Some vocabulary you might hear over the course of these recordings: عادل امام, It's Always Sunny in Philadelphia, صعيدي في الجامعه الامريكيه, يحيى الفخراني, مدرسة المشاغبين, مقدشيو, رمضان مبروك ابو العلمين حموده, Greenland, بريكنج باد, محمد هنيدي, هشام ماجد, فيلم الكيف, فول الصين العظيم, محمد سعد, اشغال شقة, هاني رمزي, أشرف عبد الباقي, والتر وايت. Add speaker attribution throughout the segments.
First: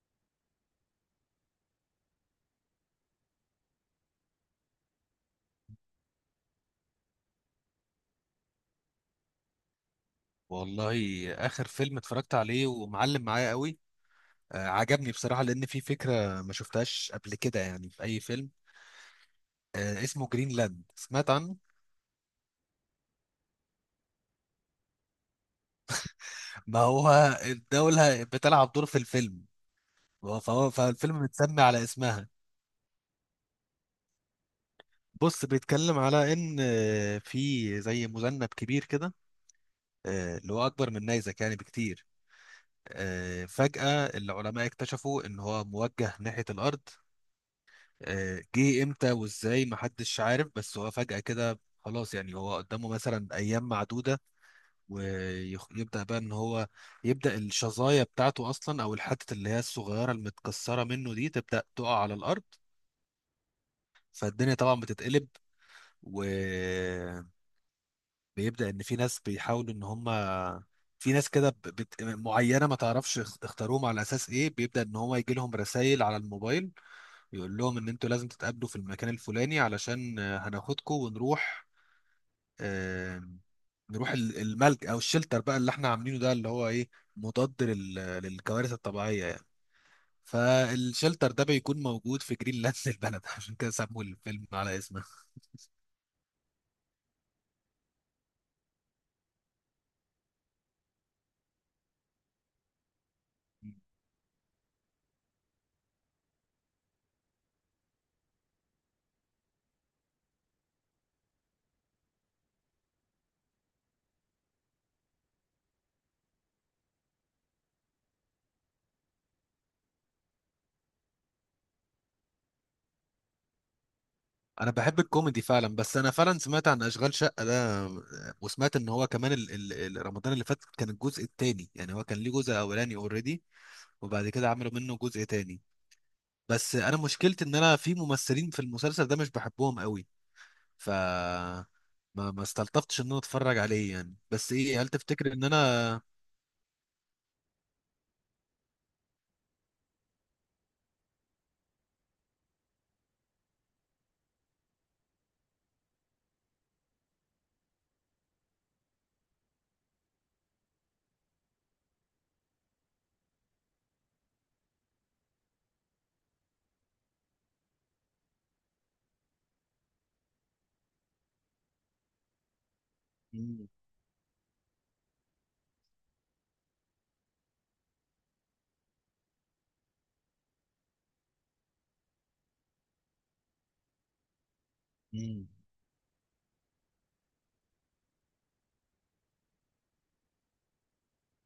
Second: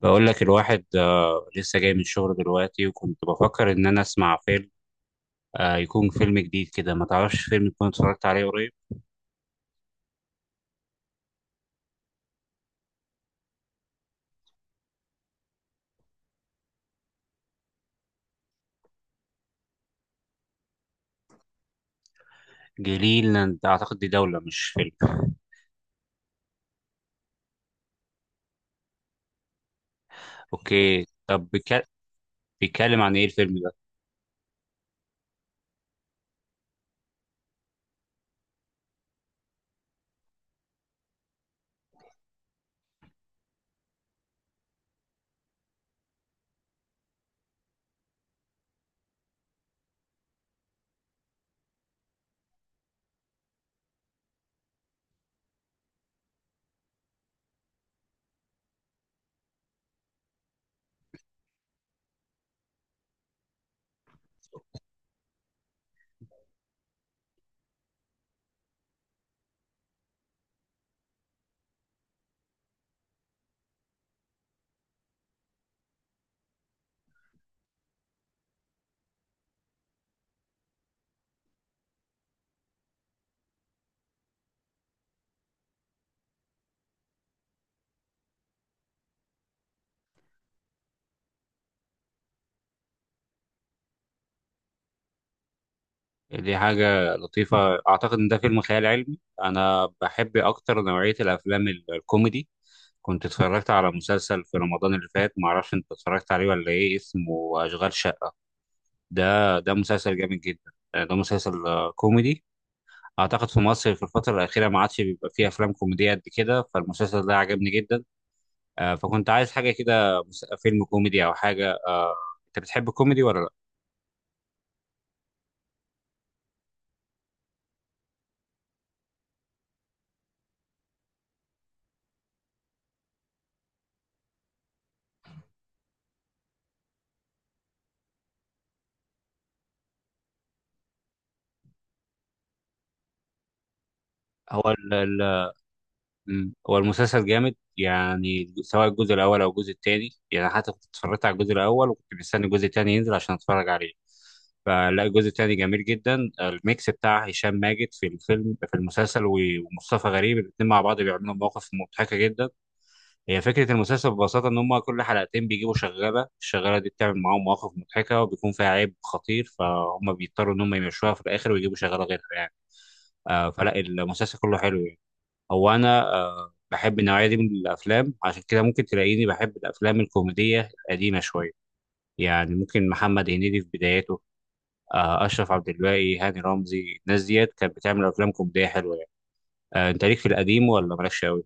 Speaker 1: بقول لك الواحد، لسه جاي من الشغل دلوقتي، وكنت بفكر ان انا اسمع فيلم، يكون فيلم جديد كده. ما تعرفش فيلم كنت اتفرجت عليه قريب؟
Speaker 2: والله اخر فيلم اتفرجت عليه ومعلم معايا قوي. عجبني بصراحه لان في فكره ما شفتهاش قبل كده يعني في اي فيلم. اسمه جرينلاند، سمعت عنه.
Speaker 1: جليلاند اعتقد دي دولة مش فيلم.
Speaker 2: ما هو الدوله بتلعب دور في الفيلم، فهو
Speaker 1: اوكي،
Speaker 2: فالفيلم
Speaker 1: طب
Speaker 2: متسمي على اسمها.
Speaker 1: بيتكلم عن ايه الفيلم ده؟
Speaker 2: بص، بيتكلم على ان في زي مذنب كبير كده، اللي هو اكبر من نيزك يعني بكتير. فجأة العلماء اكتشفوا ان هو موجه ناحية الارض. جه امتى وازاي محدش عارف، بس هو فجأة كده خلاص يعني هو قدامه مثلا ايام معدودة. ويبدأ بقى ان هو يبدأ الشظايا بتاعته اصلا او الحتة اللي هي الصغيرة المتكسرة منه دي تبدأ تقع على الارض. فالدنيا طبعا بتتقلب، وبيبدأ ان في ناس بيحاولوا ان هم، في ناس كده معينة ما تعرفش اختاروهم على اساس ايه، بيبدأ ان هو يجي لهم رسائل على الموبايل يقول لهم ان انتوا لازم تتقابلوا في المكان الفلاني علشان هناخدكم ونروح. آه، نروح الملج او الشلتر بقى اللي احنا عاملينه ده اللي هو ايه، مضاد للكوارث الطبيعيه يعني. فالشلتر ده بيكون موجود في جرينلاند البلد، عشان كده سموا الفيلم على اسمه.
Speaker 1: دي حاجة لطيفة. اعتقد ان ده فيلم خيال علمي. انا بحب اكتر نوعية الافلام الكوميدي. كنت اتفرجت على مسلسل في رمضان اللي فات، معرفش انت اتفرجت عليه ولا ايه، اسمه اشغال شقة. ده مسلسل جامد جدا، ده مسلسل كوميدي. اعتقد في مصر في الفتره الاخيره ما عادش بيبقى فيه افلام كوميديه قد كده، فالمسلسل ده عجبني جدا. فكنت عايز حاجه كده، فيلم كوميدي او حاجه. انت بتحب الكوميدي ولا لا؟
Speaker 2: انا بحب الكوميدي فعلا، بس انا فعلا سمعت عن اشغال شقه ده، وسمعت ان هو كمان رمضان اللي فات كان الجزء الثاني، يعني هو كان ليه جزء اولاني اوريدي وبعد كده عملوا منه جزء تاني. بس انا مشكلتي ان انا في ممثلين في المسلسل ده مش بحبهم قوي، ف ما استلطفتش ان انا اتفرج عليه يعني. بس
Speaker 1: هو
Speaker 2: ايه، هل
Speaker 1: ال
Speaker 2: تفتكر ان
Speaker 1: ال
Speaker 2: انا؟
Speaker 1: مم. هو المسلسل جامد يعني، سواء الجزء الاول او الجزء الثاني. يعني حتى كنت اتفرجت على الجزء الاول وكنت مستني الجزء الثاني ينزل عشان اتفرج عليه. فلا، الجزء الثاني جميل جدا. الميكس بتاع هشام ماجد في الفيلم في المسلسل، ومصطفى غريب، الاثنين مع بعض بيعملوا مواقف مضحكه جدا. هي فكرة المسلسل ببساطة إن هما كل حلقتين بيجيبوا شغالة، الشغالة دي بتعمل معاهم مواقف مضحكة وبيكون فيها عيب خطير، فهم بيضطروا إن هم يمشوها في الآخر ويجيبوا شغالة غيرها يعني. آه،
Speaker 2: مم.
Speaker 1: فلا المسلسل كله حلو يعني. هو أنا بحب النوعية دي من الأفلام، عشان كده ممكن تلاقيني بحب الأفلام الكوميدية القديمة شوية. يعني ممكن محمد هنيدي في بداياته، آه،
Speaker 2: مم.
Speaker 1: أشرف عبد الباقي، هاني رمزي، الناس ديت كانت بتعمل أفلام كوميدية حلوة يعني. آه، أنت ليك في القديم ولا مالكش أوي؟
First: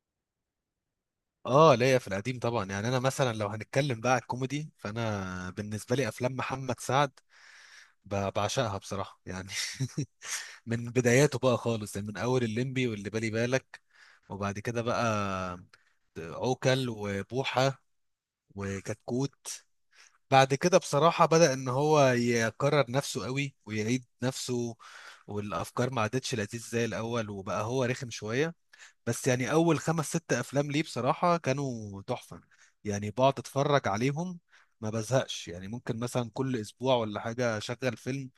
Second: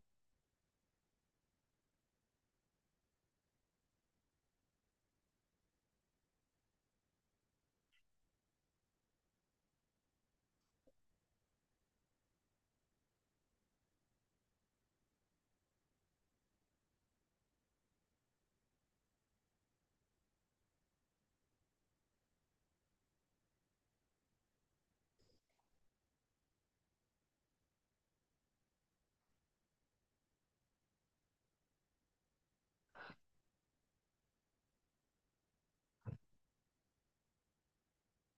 Speaker 2: اه، ليا في القديم طبعا. يعني انا مثلا لو هنتكلم بقى على الكوميدي، فانا بالنسبه لي افلام محمد سعد بعشقها بصراحه يعني. من بداياته بقى خالص، يعني من اول الليمبي واللي بالي بالك، وبعد كده بقى عوكل وبوحه وكتكوت. بعد كده بصراحة بدأ إن هو يكرر نفسه قوي ويعيد نفسه، والأفكار ما عادتش لذيذ زي الأول وبقى هو رخم شوية. بس يعني أول خمس ست أفلام ليه بصراحة كانوا تحفة. يعني بقعد أتفرج عليهم ما بزهقش، يعني ممكن مثلا كل أسبوع ولا حاجة أشغل فيلم.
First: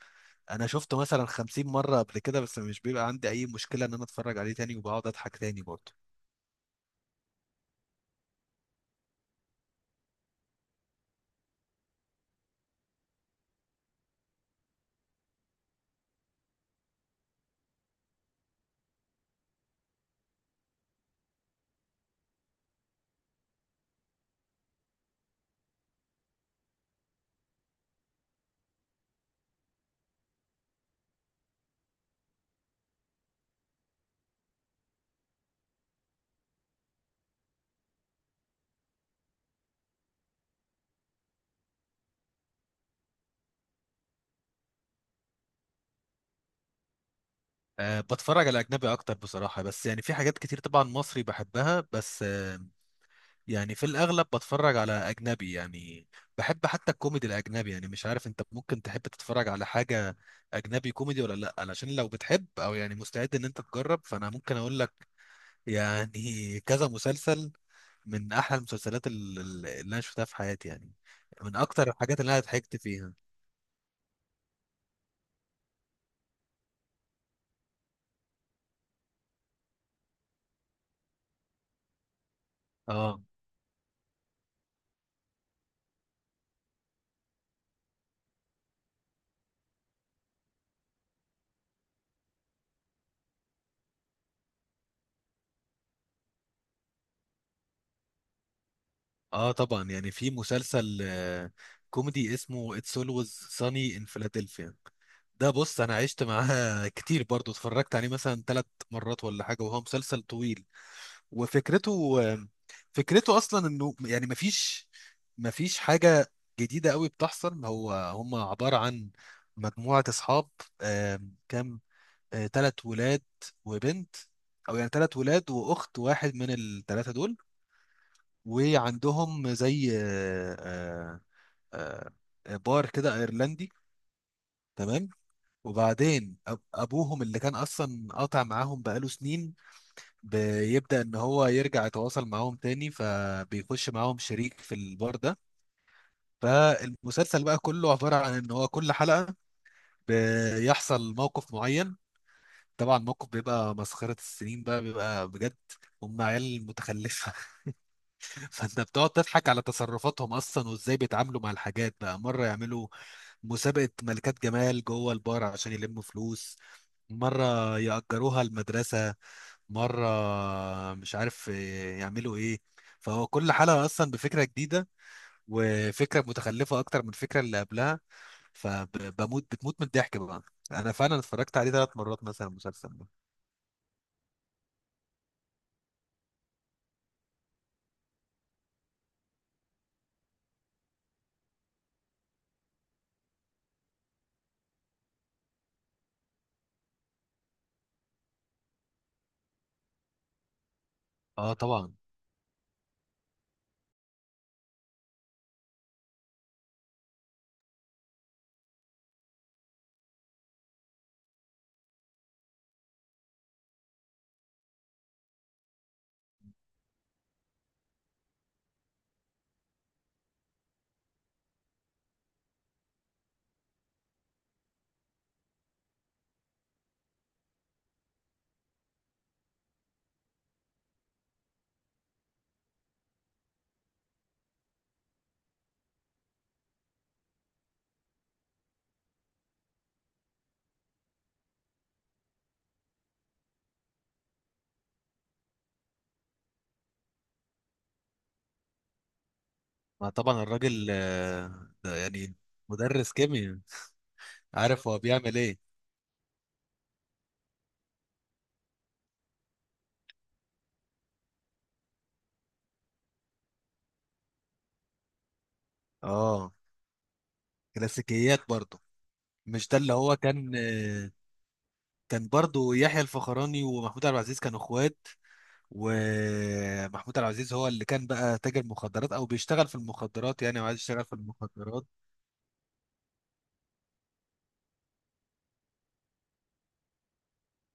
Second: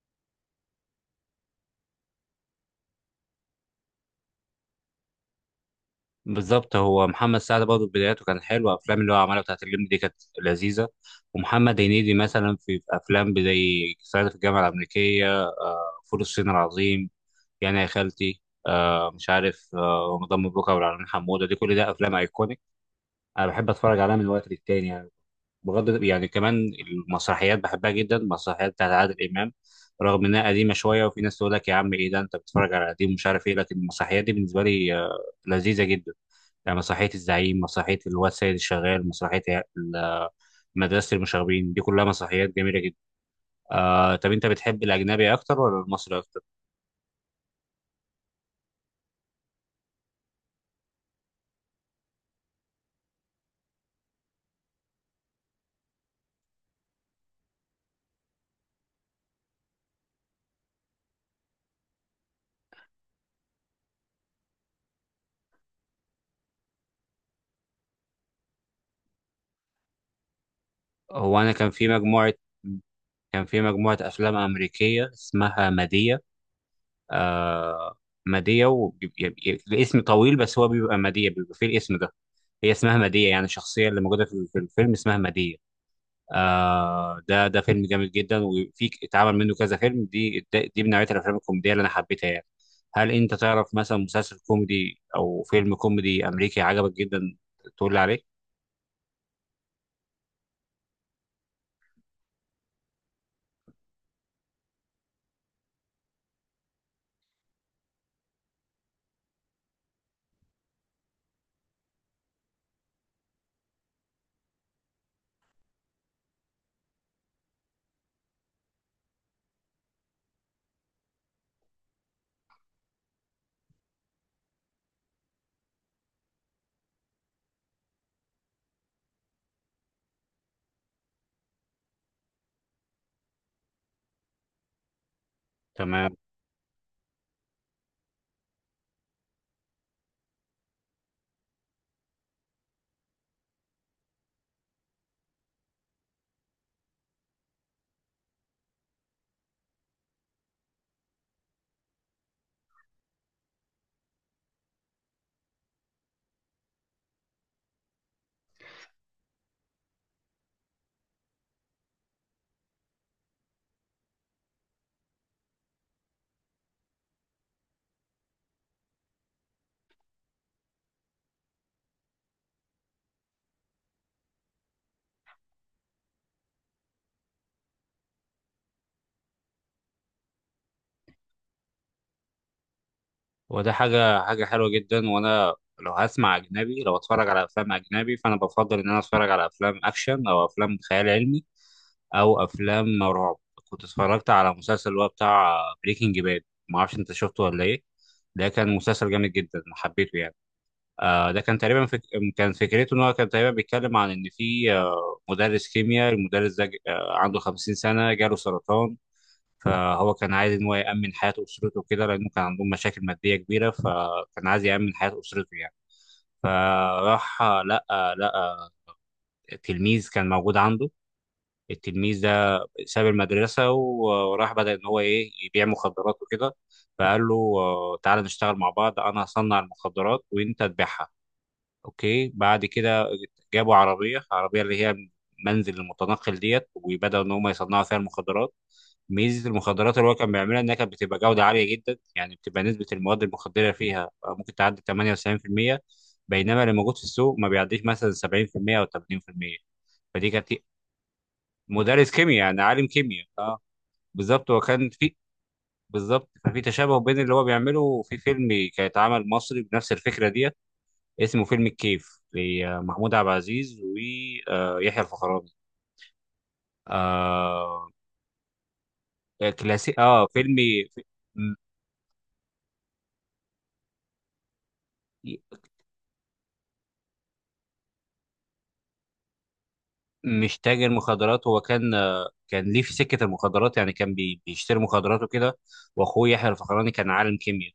Speaker 2: أنا شفته مثلا 50 مرة قبل كده، بس مش بيبقى عندي أي مشكلة إن أنا أتفرج عليه تاني وبقعد أضحك تاني برضه.
Speaker 1: بالظبط، هو محمد سعد برضه بداياته كانت حلوه. افلام اللي هو عملها بتاعت اللمبي دي كانت لذيذه. ومحمد هنيدي مثلا في افلام زي صعيدي في الجامعه الامريكيه، فول الصين العظيم، يعني يا خالتي، مش عارف، رمضان مبروك، ابو العلمين حموده، دي كل ده افلام ايكونيك. انا بحب اتفرج عليها من وقت للتاني يعني. بغض يعني كمان، المسرحيات بحبها جدا، المسرحيات بتاعت عادل امام، رغم انها قديمه شويه وفي ناس تقول لك يا عم ايه ده انت بتتفرج على قديم ومش عارف ايه، لكن المسرحيات دي بالنسبه لي لذيذه جدا. يعني مسرحية الزعيم، مسرحية الواد سيد الشغال، مسرحية ال- مدرسة المشاغبين، دي كلها مسرحيات جميلة جدا. آه، طب أنت بتحب الأجنبي أكتر ولا المصري أكتر؟
Speaker 2: أه، بتفرج على أجنبي أكتر بصراحة، بس يعني في حاجات كتير طبعا مصري بحبها. بس يعني في الأغلب بتفرج على أجنبي يعني. بحب حتى الكوميدي الأجنبي. يعني مش عارف أنت ممكن تحب تتفرج على حاجة أجنبي كوميدي ولا لأ؟ علشان لو بتحب أو يعني مستعد إن أنت تجرب، فأنا ممكن أقول لك يعني كذا مسلسل من أحلى المسلسلات اللي أنا شفتها في حياتي يعني،
Speaker 1: هو أنا
Speaker 2: من أكتر الحاجات اللي أنا ضحكت فيها.
Speaker 1: كان في مجموعة أفلام أمريكية اسمها مادية. آه، مادية و... الاسم طويل، بس هو بيبقى مادية، بيبقى فيه الاسم ده. هي اسمها
Speaker 2: اه،
Speaker 1: مادية يعني، الشخصية اللي موجودة في الفيلم اسمها مادية. آه، ده فيلم جامد جدا، وفي اتعمل منه كذا فيلم. دي من نوعية الافلام الكوميدية اللي انا حبيتها يعني. هل انت تعرف مثلا مسلسل كوميدي او فيلم كوميدي امريكي عجبك جدا تقول لي عليه؟
Speaker 2: اه طبعا. يعني في مسلسل كوميدي اسمه It's Always Sunny in Philadelphia. ده بص انا عشت معاه كتير، برضو اتفرجت عليه مثلا ثلاث مرات ولا حاجه، وهو مسلسل طويل. وفكرته، فكرته اصلا انه يعني مفيش حاجه جديده قوي بتحصل. هو هم عباره عن مجموعه اصحاب، كام، ثلاث ولاد وبنت، او يعني ثلاث ولاد واخت واحد من الثلاثه دول. وعندهم زي بار كده ايرلندي، تمام؟
Speaker 1: تمام.
Speaker 2: وبعدين ابوهم اللي كان اصلا قاطع معاهم بقاله سنين بيبدأ ان هو يرجع يتواصل معاهم تاني، فبيخش معاهم شريك في البار ده. فالمسلسل بقى كله عبارة عن ان هو كل حلقة بيحصل موقف معين، طبعا الموقف بيبقى مسخرة السنين بقى، بيبقى بجد هم عيال متخلفة. فانت بتقعد تضحك على تصرفاتهم اصلا وازاي بيتعاملوا مع الحاجات بقى. مره يعملوا مسابقة ملكات جمال جوه البار عشان يلموا فلوس، مرة يأجروها المدرسة، مرة مش عارف إيه، يعملوا ايه. فهو كل حلقة أصلا بفكرة جديدة، وفكرة متخلفة أكتر من الفكرة اللي قبلها، فبموت بتموت من الضحك بقى. أنا فعلا اتفرجت عليه ثلاث مرات مثلا المسلسل ده.
Speaker 1: وده حاجة حلوة جدا. وانا لو هسمع اجنبي، لو اتفرج على افلام اجنبي، فانا بفضل ان انا اتفرج على افلام اكشن او افلام خيال علمي او افلام رعب. كنت اتفرجت على مسلسل اللي هو بتاع بريكنج باد، ما اعرفش انت شفته ولا ايه. ده كان مسلسل جامد جدا، حبيته يعني. ده
Speaker 2: اه
Speaker 1: كان تقريبا
Speaker 2: طبعا.
Speaker 1: كان فكرته ان هو كان تقريبا بيتكلم عن ان في مدرس كيمياء، المدرس ده عنده 50 سنه، جاله سرطان. فهو كان عايز ان هو يامن حياه اسرته كده، لانه كان عندهم مشاكل ماديه كبيره، فكان عايز يامن حياه اسرته يعني. فراح لقى تلميذ كان موجود عنده. التلميذ ده ساب المدرسه وراح، بدا ان هو ايه، يبيع مخدرات وكده. فقال له تعالى نشتغل مع بعض، انا هصنع المخدرات وانت تبيعها. اوكي، بعد كده جابوا عربيه، عربيه اللي هي منزل المتنقل ديت، وبداوا ان هم يصنعوا فيها المخدرات. ميزه المخدرات اللي هو كان بيعملها انها كانت بتبقى جوده عاليه جدا، يعني بتبقى نسبه المواد المخدره فيها ممكن تعدي 98%، بينما اللي موجود في السوق ما بيعديش مثلا 70% او 80%.
Speaker 2: ما
Speaker 1: فدي
Speaker 2: طبعا
Speaker 1: كانت
Speaker 2: الراجل ده
Speaker 1: مدرس
Speaker 2: يعني
Speaker 1: كيمياء يعني عالم
Speaker 2: مدرس
Speaker 1: كيمياء،
Speaker 2: كيمياء،
Speaker 1: اه. بالظبط، هو
Speaker 2: عارف
Speaker 1: كان
Speaker 2: هو
Speaker 1: في
Speaker 2: بيعمل ايه.
Speaker 1: بالظبط ففي تشابه بين اللي هو بيعمله، في فيلم كان اتعمل مصري بنفس الفكره دي، اسمه فيلم الكيف، لمحمود عبد العزيز ويحيى الفخراني.
Speaker 2: اه،
Speaker 1: آه،
Speaker 2: كلاسيكيات برضه. مش ده اللي
Speaker 1: كلاسيك،
Speaker 2: هو
Speaker 1: اه، فيلم.
Speaker 2: كان،
Speaker 1: م-
Speaker 2: كان برضو يحيى الفخراني ومحمود عبد العزيز كانوا اخوات، ومحمود عبد العزيز هو اللي كان بقى تاجر مخدرات او بيشتغل في المخدرات
Speaker 1: مش
Speaker 2: يعني، وعايز
Speaker 1: تاجر
Speaker 2: يشتغل في
Speaker 1: مخدرات هو،
Speaker 2: المخدرات.
Speaker 1: كان كان ليه في سكة المخدرات يعني، كان بيشتري مخدرات وكده. واخوه يحيى الفخراني كان عالم كيمياء.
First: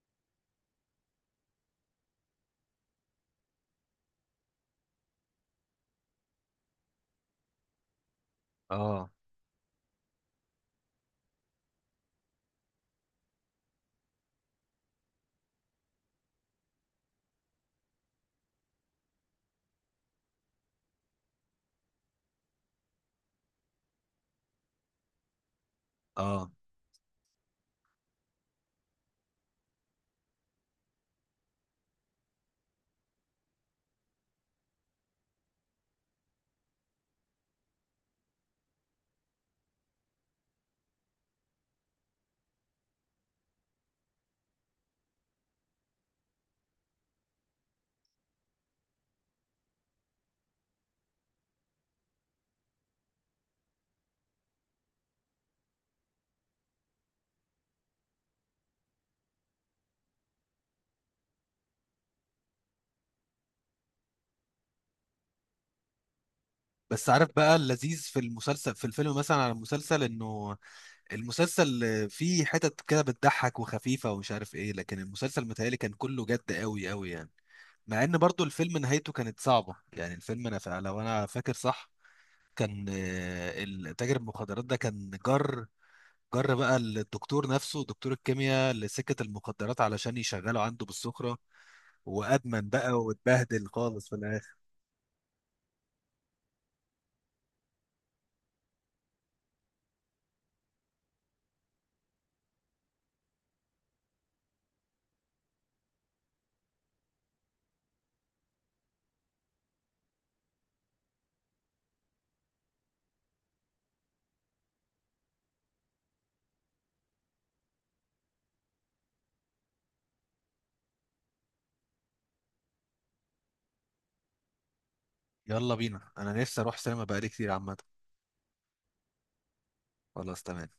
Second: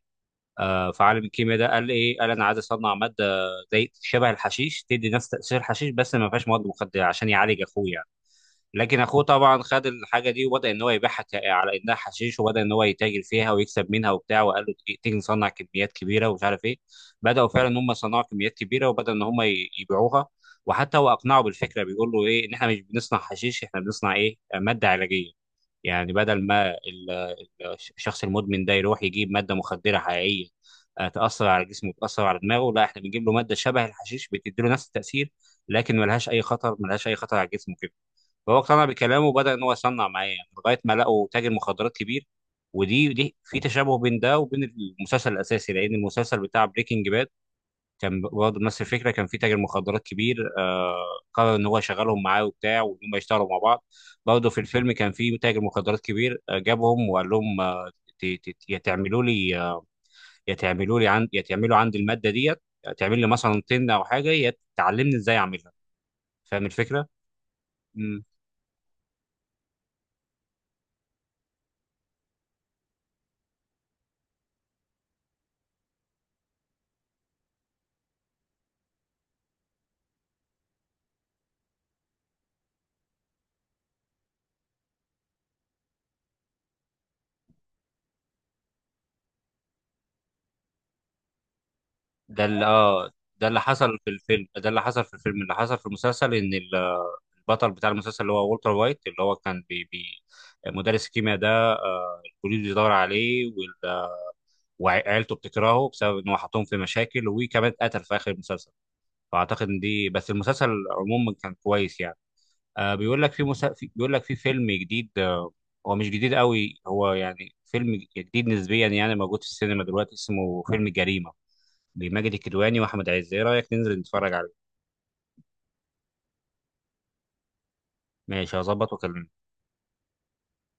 Speaker 1: آه، فعالم الكيمياء ده قال ايه؟ قال انا عايز اصنع ماده زي شبه الحشيش، تدي نفس تاثير الحشيش بس ما فيهاش مواد مخدره، عشان يعالج اخوه يعني. لكن
Speaker 2: اه.
Speaker 1: اخوه طبعا خد الحاجه دي وبدا ان هو يبيعها على انها حشيش، وبدا ان هو يتاجر فيها ويكسب منها وبتاع، وقال له تيجي تيجي نصنع كميات كبيره ومش عارف ايه. بداوا فعلا ان هم يصنعوا كميات كبيره، وبدا ان هم يبيعوها. وحتى هو اقنعه بالفكره، بيقول له ايه ان احنا مش بنصنع حشيش، احنا بنصنع ايه، ماده علاجيه. يعني بدل
Speaker 2: اه،
Speaker 1: ما الشخص المدمن ده يروح يجيب ماده مخدره حقيقيه تاثر على جسمه وتاثر على دماغه، لا احنا بنجيب له ماده شبه الحشيش بتدي له نفس التاثير، لكن ملهاش اي خطر، ملهاش اي خطر على الجسم. فهو اقتنع بكلامه وبدأ إن هو يصنع معايا يعني، لغاية ما لقوا تاجر مخدرات كبير. ودي في تشابه بين ده وبين المسلسل الأساسي، لأن المسلسل بتاع بريكنج باد كان برضه نفس الفكرة، كان في تاجر مخدرات كبير، قرر إن هو يشغلهم معاه وبتاع، وإن هم يشتغلوا مع بعض. برضه في الفيلم كان في تاجر مخدرات كبير، جابهم وقال لهم، ت- يا تعملوا لي، يا تعملوا لي عند، يا تعملوا عندي المادة ديت، تعمل لي مثلا طن أو حاجة، يا تعلمني إزاي أعملها. فاهم الفكرة؟
Speaker 2: بس عارف بقى اللذيذ في المسلسل في الفيلم مثلا، على المسلسل انه المسلسل فيه حتت كده بتضحك وخفيفة ومش عارف ايه، لكن المسلسل متهيألي كان كله جد قوي قوي يعني. مع ان برضو الفيلم نهايته كانت صعبة يعني. الفيلم انا لو انا فاكر صح، كان التاجر المخدرات ده كان جر بقى الدكتور نفسه دكتور الكيمياء لسكة المخدرات علشان يشغله عنده بالسخرة،
Speaker 1: ده اللي
Speaker 2: وأدمن بقى
Speaker 1: اه ده اللي
Speaker 2: واتبهدل
Speaker 1: حصل في
Speaker 2: خالص في
Speaker 1: الفيلم،
Speaker 2: الآخر.
Speaker 1: اللي حصل في المسلسل ان البطل بتاع المسلسل اللي هو والتر وايت، اللي هو كان بي مدرس الكيمياء ده. البوليس بيدور عليه، وعيلته بتكرهه بسبب ان هو حطهم في مشاكل، وكمان اتقتل في اخر المسلسل. فاعتقد ان دي بس. المسلسل عموما كان كويس يعني. بيقول لك في فيلم جديد، هو مش جديد قوي، هو يعني فيلم جديد نسبيا يعني، موجود في السينما دلوقتي، اسمه فيلم جريمة، لماجد الكدواني واحمد عز. ايه رايك ننزل نتفرج عليه؟
Speaker 2: يلا بينا، أنا نفسي أروح سينما بقالي كتير عامة.
Speaker 1: ماشي، هظبط واكلمك.
Speaker 2: خلاص، تمام.